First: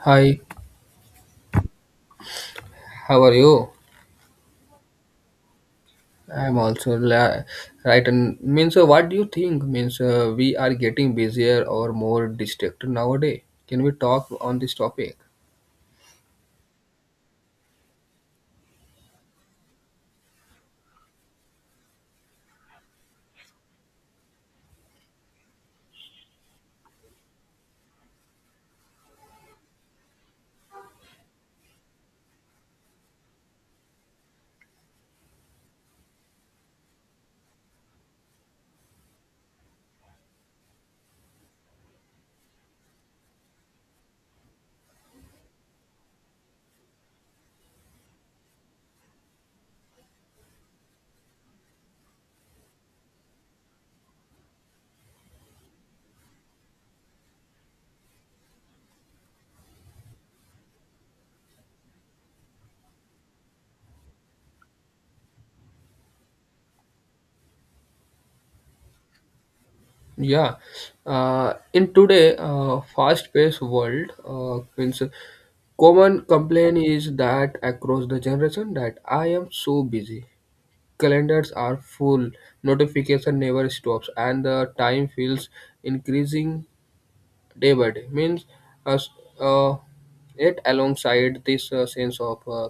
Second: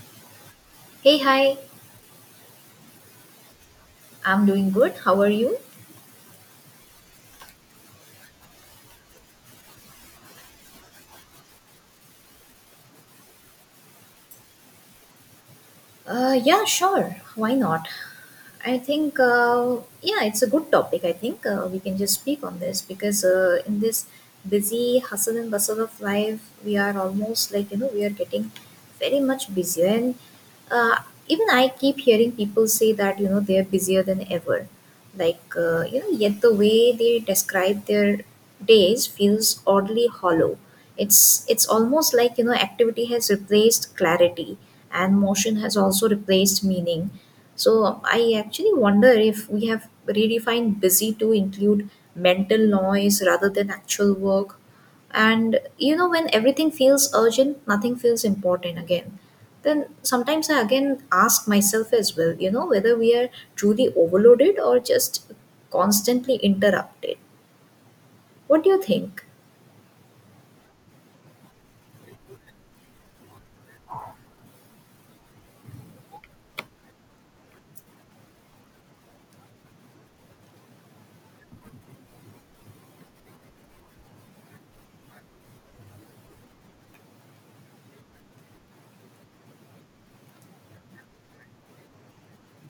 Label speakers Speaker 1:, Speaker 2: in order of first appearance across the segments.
Speaker 1: Hi,
Speaker 2: Hey, hi.
Speaker 1: how are you?
Speaker 2: I'm doing good. How are you?
Speaker 1: I'm also la- right. And means, what do you think? Means, we are getting busier or more distracted nowadays. Can we talk on this topic?
Speaker 2: Yeah, sure. Why not? I think, yeah, it's a good topic. I think we can just speak on this because in this busy hustle and bustle of life, we are almost like, you know, we are getting very much busier. And uh, even I keep hearing people say that, you know, they are busier than ever. Like you know, yet the way they describe their days feels oddly hollow. It's almost like, you know, activity has replaced clarity, and motion has also replaced meaning. So I actually wonder if we have redefined busy to include mental noise rather than actual work. And you know, when everything feels urgent, nothing feels important again. Then sometimes I again ask myself as well, you know, whether we are truly overloaded or just constantly interrupted. What do you think?
Speaker 1: Yeah, in today fast-paced world, means common complaint is that across the generation that I am so busy. Calendars are full, notification never stops, and the time feels increasing day by day means as uh, it alongside this sense of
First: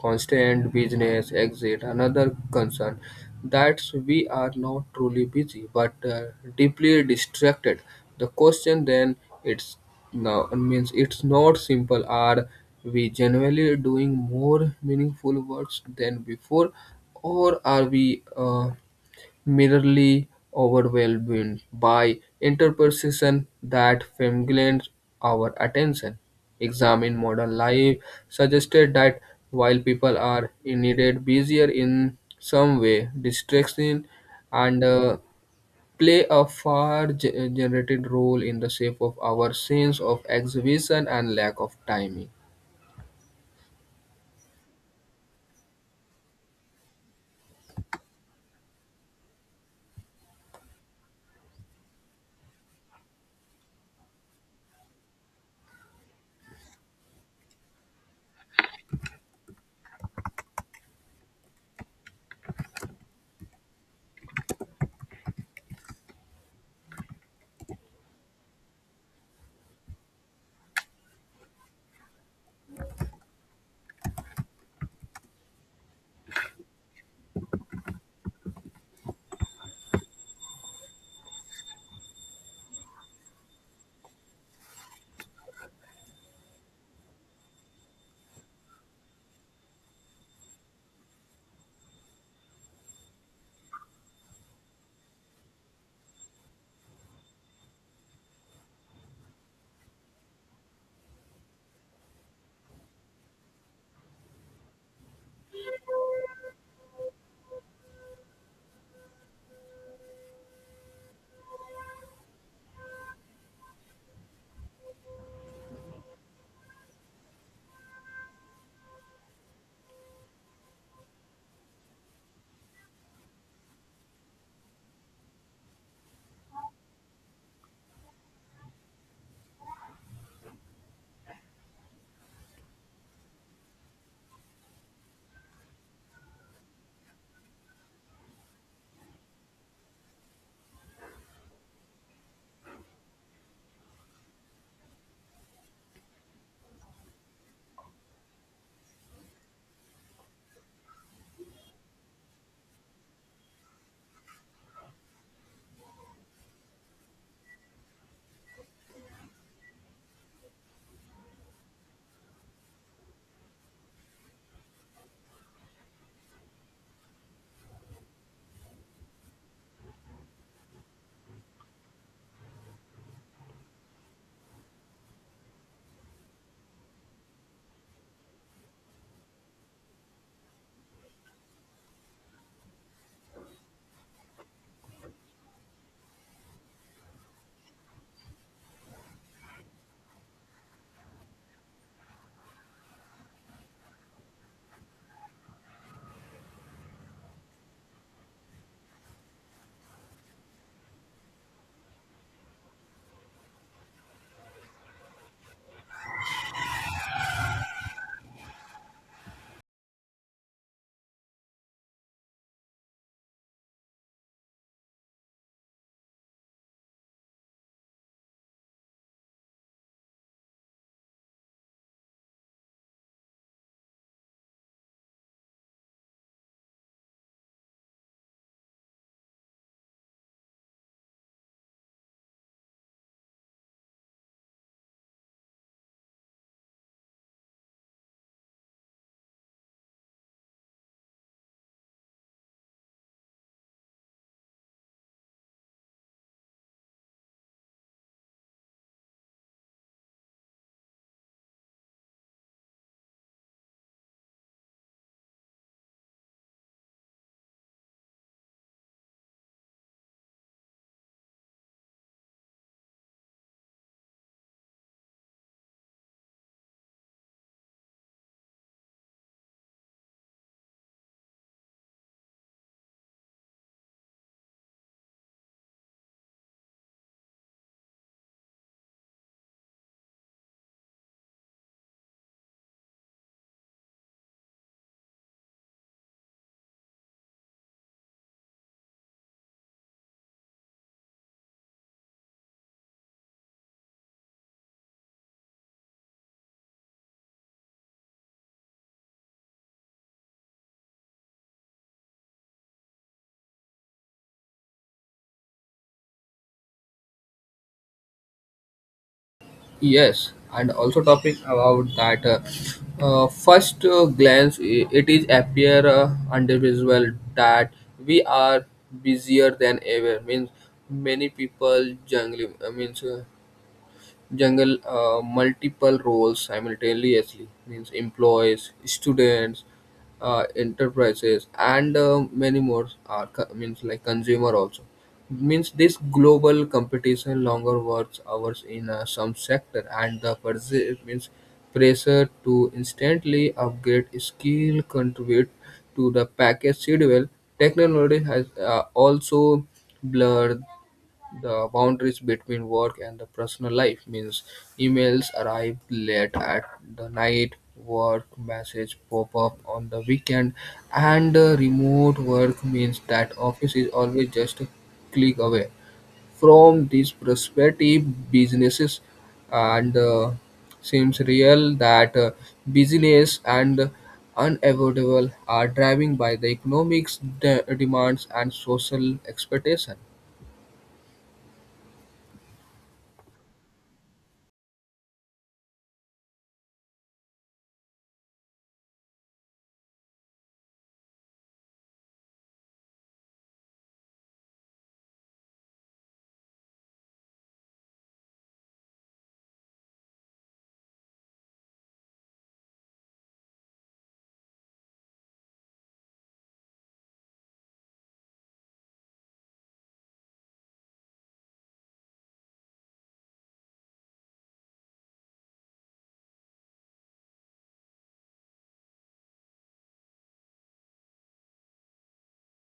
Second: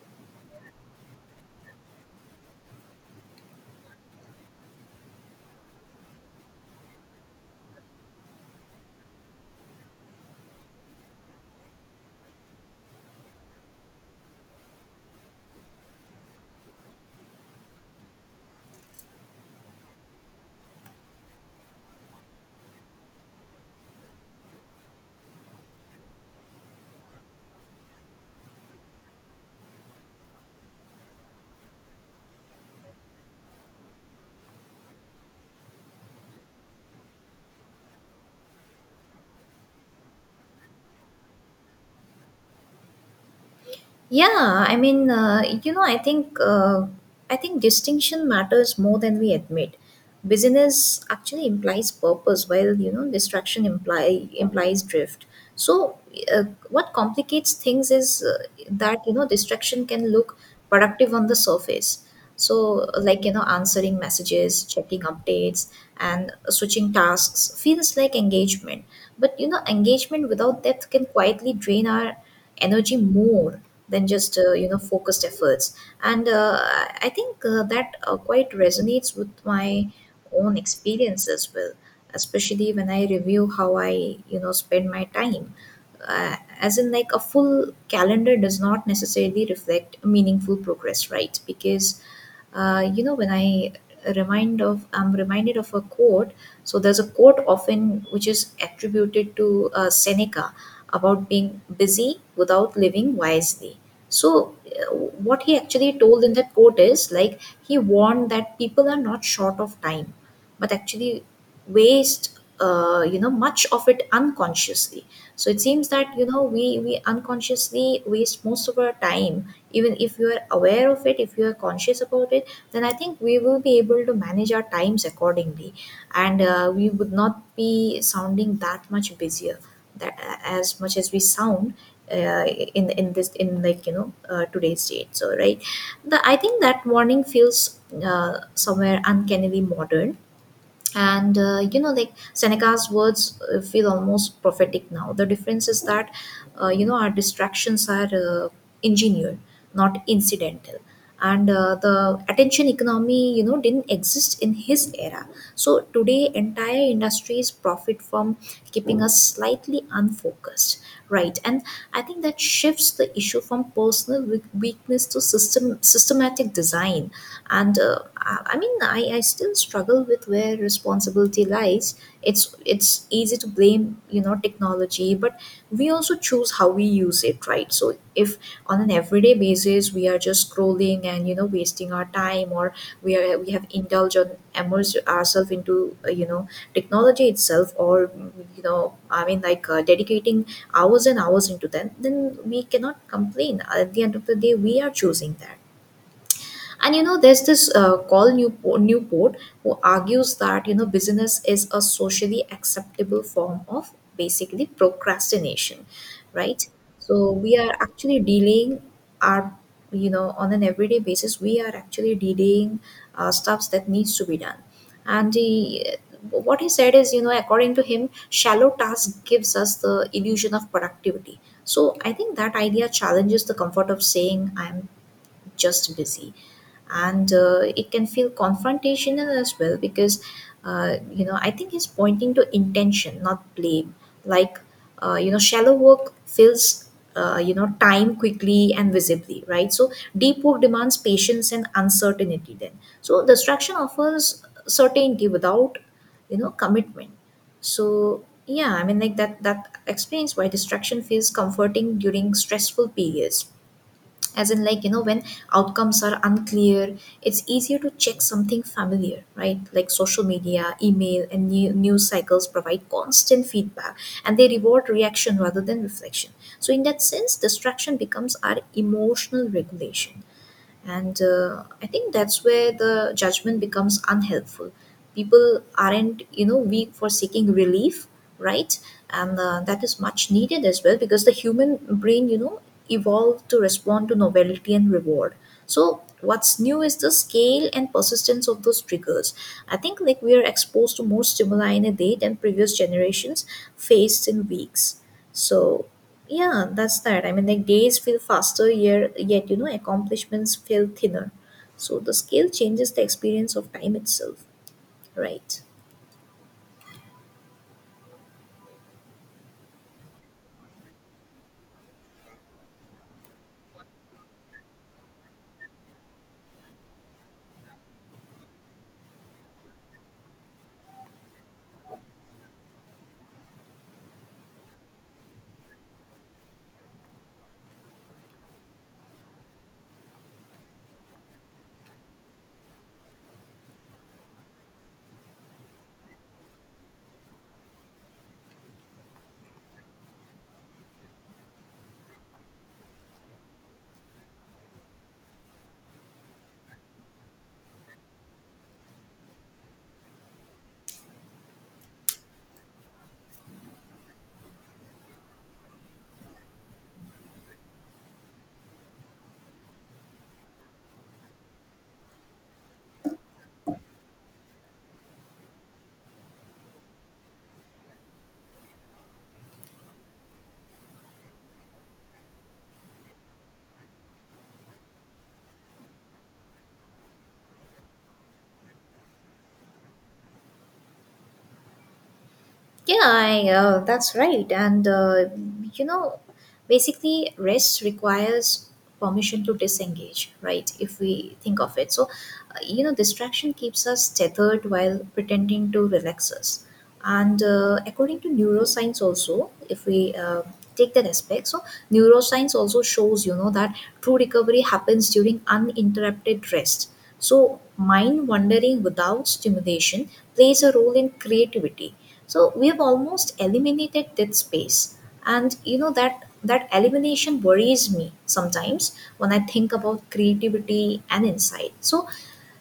Speaker 1: constant business exit another concern that we are not truly busy but deeply distracted the question then it's now means it's not simple are we generally doing more meaningful works than before or are we merely overwhelmed by interpretation that fascinates our attention. Examine modern life suggested that while people are indeed busier in some way, distraction and play a far generated role in the shape of our sense of exhibition and lack of timing.
Speaker 2: Yeah, I mean, you know, I think distinction matters more than we admit. Busyness actually implies purpose, while you know distraction imply implies drift. So, uh, what complicates things is that you know distraction can look productive on the surface. So, like you know, answering messages, checking updates, and switching tasks feels like engagement. But you know, engagement without depth can quietly drain our energy more than just you know, focused efforts. And I think that quite resonates with my own experience as well, especially when I review how I, you know, spend my time. uh, as in, like, a full calendar does not necessarily reflect meaningful progress, right? Because you know, when I'm reminded of a quote. So there's a quote often which is attributed to Seneca about being busy without living wisely. So, what he actually told in that quote is, like, he warned that people are not short of time, but actually waste you know, much of it unconsciously. So it seems that you know we unconsciously waste most of our time. Even if you are aware of it, if you are conscious about it, then I think we will be able to manage our times accordingly, and we would not be sounding that much busier that as much as we sound uh, in like you know today's date, so right. The i think that warning feels somewhere uncannily modern, and you know, like, Seneca's words feel almost prophetic now. The difference is that you know, our distractions are uh, engineered, not incidental. And the attention economy, you know, didn't exist in his era. So today entire industries profit from keeping us slightly unfocused, right? And I think that shifts the issue from personal weakness to systematic design. And I mean I still struggle with where responsibility lies. It's easy to blame, you know, technology, but we also choose how we use it, right? So if on an everyday basis we are just scrolling and you know wasting our time, or we have indulged on immerse ourselves into you know, technology itself, or you know, I mean like dedicating hours and hours into that, then we cannot complain. At the end of the day, we are choosing that. And you know, there's this Newport, who argues that you know business is a socially acceptable form of basically procrastination, right? So we are actually delaying our, you know, on an everyday basis, we are actually delaying stuffs that needs to be done. And what he said is, you know, according to him, shallow task gives us the illusion of productivity. So I think that idea challenges the comfort of saying I'm just busy. And it can feel confrontational as well, because you know, I think he's pointing to intention, not blame. Like you know, shallow work fills you know, time quickly and visibly, right? So deep work demands patience and uncertainty, then. So distraction offers certainty without, you know, commitment. So yeah, I mean, like, that explains why distraction feels comforting during stressful periods. As in like, you know, when outcomes are unclear, it's easier to check something familiar, right? Like social media, email, and news cycles provide constant feedback, and they reward reaction rather than reflection. So in that sense, distraction becomes our emotional regulation. And I think that's where the judgment becomes unhelpful. People aren't, you know, weak for seeking relief, right? And that is much needed as well, because the human brain, you know, evolved to respond to novelty and reward. So what's new is the scale and persistence of those triggers. I think, like, we are exposed to more stimuli in a day than previous generations faced in weeks. So yeah, that's that. I mean, like, days feel faster, here, yet you know accomplishments feel thinner. So the scale changes the experience of time itself, right?
Speaker 1: Yes, and also talking about that first glance, it is appear individual that we are busier than ever. Means many people juggling. Means Jungle multiple roles simultaneously means employees students enterprises and many more are means like consumer also means this global competition longer works hours in some sector and the means pressure to instantly upgrade skill contribute to the package schedule technology has also blurred the boundaries between work and the personal life means emails arrive late at the night, work messages pop up on the weekend, and remote work means that office is always just a click away. From this perspective, businesses and seems real that business and unavoidable are driving by the economics demands and social expectation.
Speaker 2: Yeah, I, that's right. And, you know, basically, rest requires permission to disengage, right? If we think of it. So, you know, distraction keeps us tethered while pretending to relax us. And according to neuroscience, also, if we take that aspect, so neuroscience also shows, you know, that true recovery happens during uninterrupted rest. So, mind wandering without stimulation plays a role in creativity. So we have almost eliminated that space. And you know that elimination worries me sometimes when I think about creativity and insight. So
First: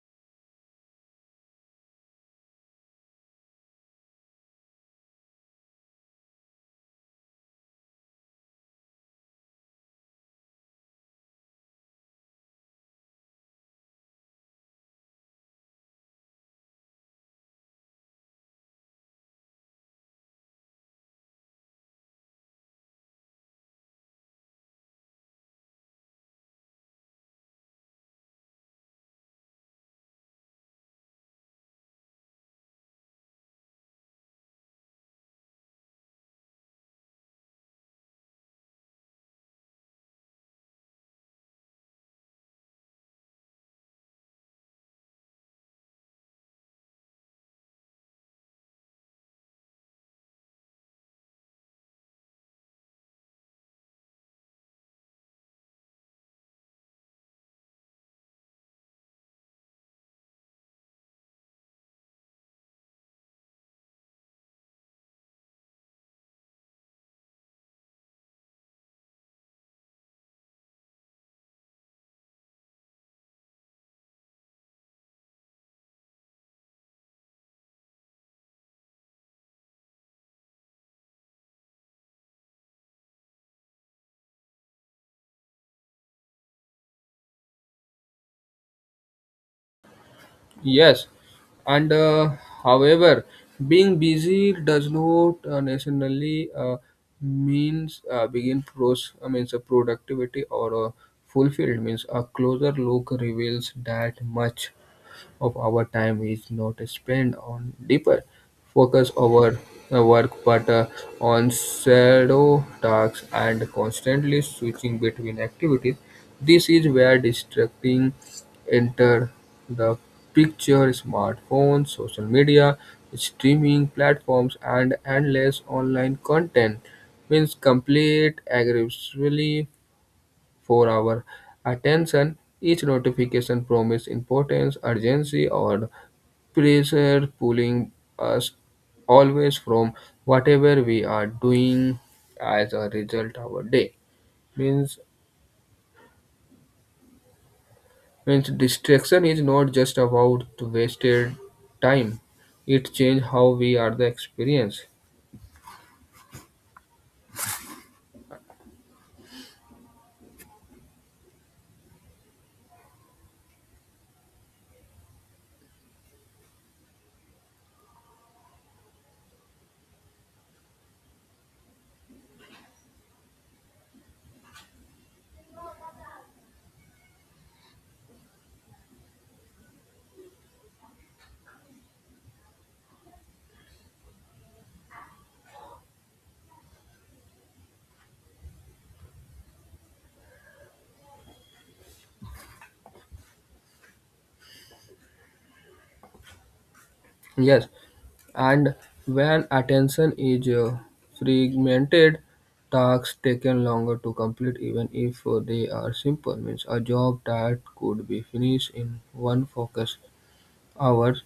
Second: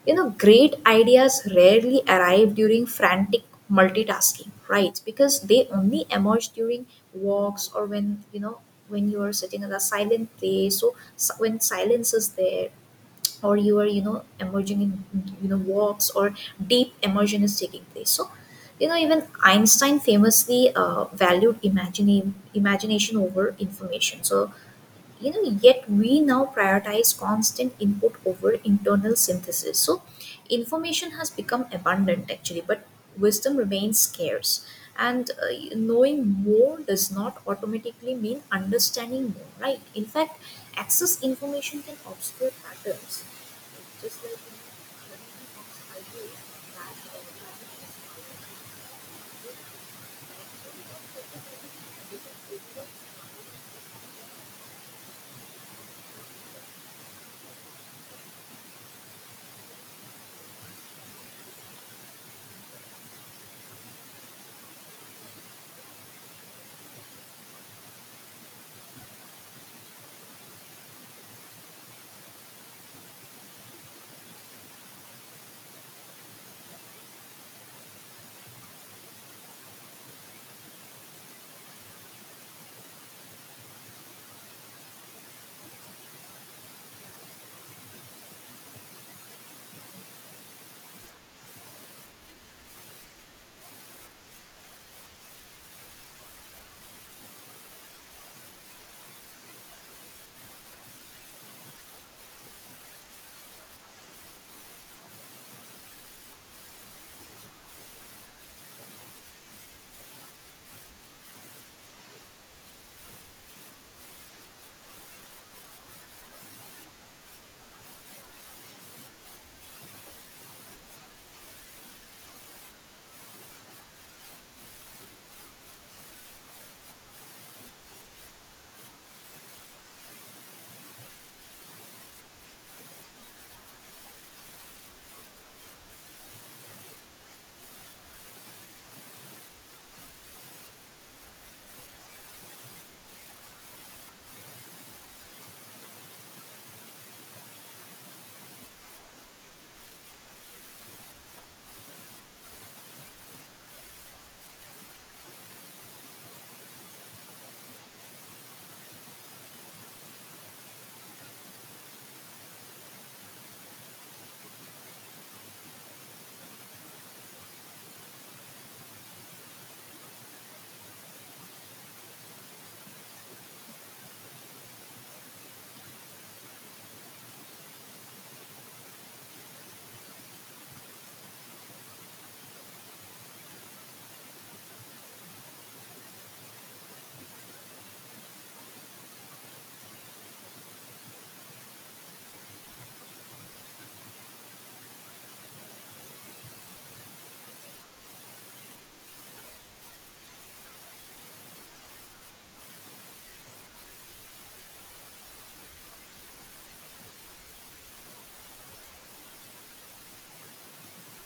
Speaker 2: you know, great ideas rarely arrive during frantic multitasking, right? Because they only emerge during walks, or when you know, when you are sitting in a silent place. So when silence is there, or you are, you know, emerging in, you know, walks, or deep immersion is taking place. So you know, even Einstein famously valued imagination over information. So you know, yet we now prioritize constant input over internal synthesis. So information has become abundant actually, but wisdom remains scarce. And knowing more does not automatically mean understanding more, right? In fact, access information can obscure patterns, just like in the community books I read, Matt
Speaker 1: Yes, and however, being busy does not necessarily means begin pros means a productivity or a fulfilled means a closer look reveals that much of our time is not spent on deeper focus over work but on shadow tasks and constantly switching between activities. This is where distracting enter the picture smartphones, social media, streaming platforms and endless online content means complete aggressively for our attention. Each notification promised importance, urgency, or pressure, pulling us always from whatever we are doing. As a result, our day means means distraction is not just about wasted time. It changes how we are the experience. Yes, and when attention is fragmented, tasks taken longer to complete even if they are simple. Means a job that could be finished in one focus hours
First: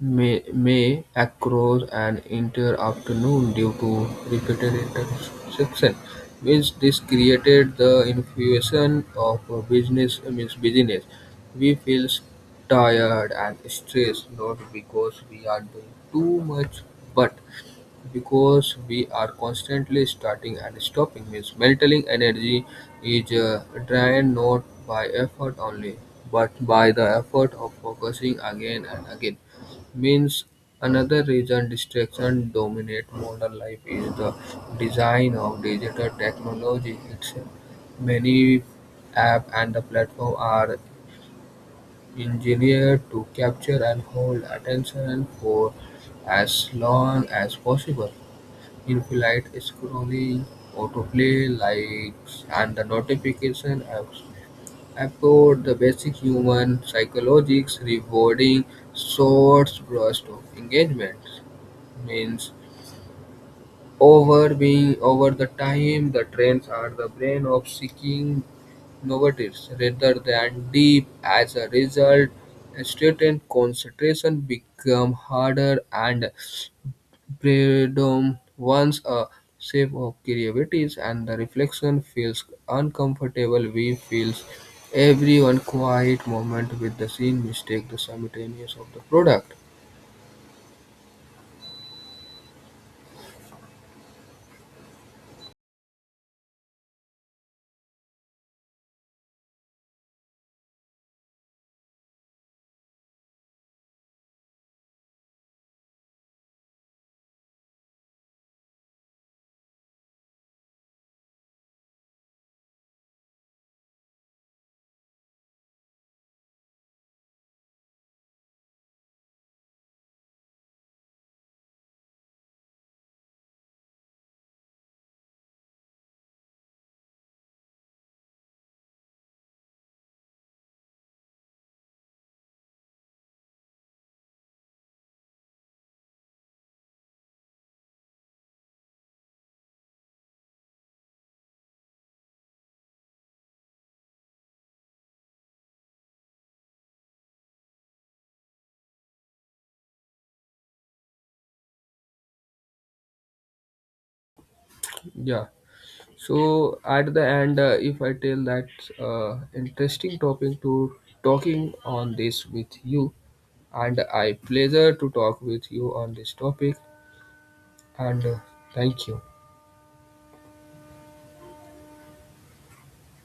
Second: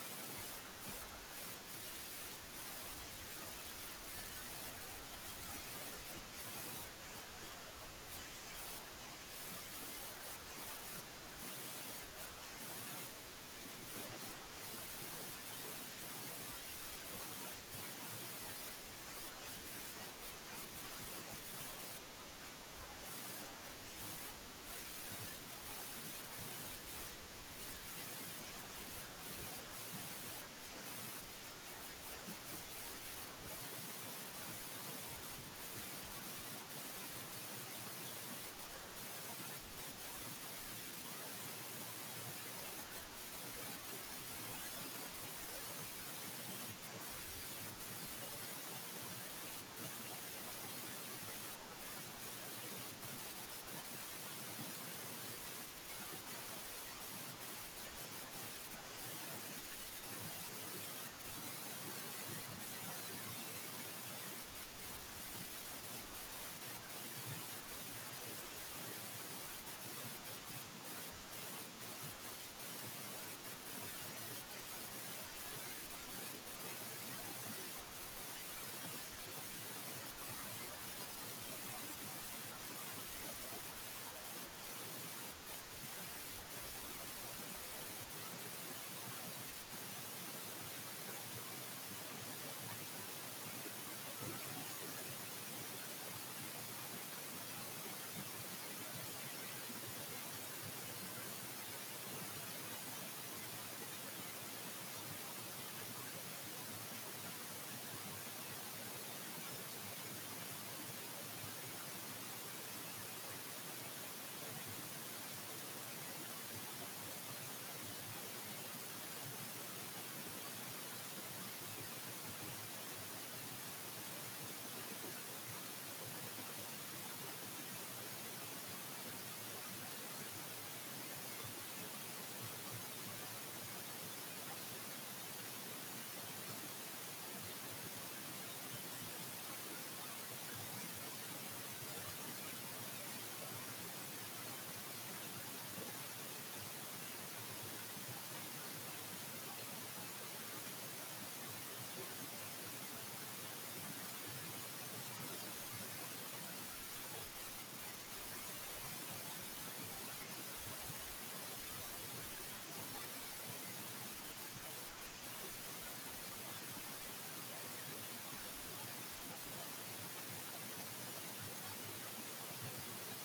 Speaker 1: may across an entire afternoon due to repeated interruptions, which this created the infusion of a business means business. We feel tired and stressed not because we are doing too much, but because we are constantly starting and stopping means mental energy is drained not by effort only, but by the effort of focusing again and again. Means another reason distraction dominate modern life is the design of digital technology itself. Many app and the platform are engineered to capture and hold attention for as long as possible. Infinite scrolling, autoplay, likes, and the notification apps echoed the basic human psychologics, rewarding short bursts of engagement. Means over being over the time the trends are the brain of seeking novelties rather than deep. As a result, student concentration become harder and boredom, once a shape of creativity, and the reflection feels uncomfortable. We feels every one quiet moment with the scene mistake the simultaneous of the product. Yeah. So at the end, if I tell that interesting topic to talking on this with you, and I pleasure to talk with you on this topic, and thank you.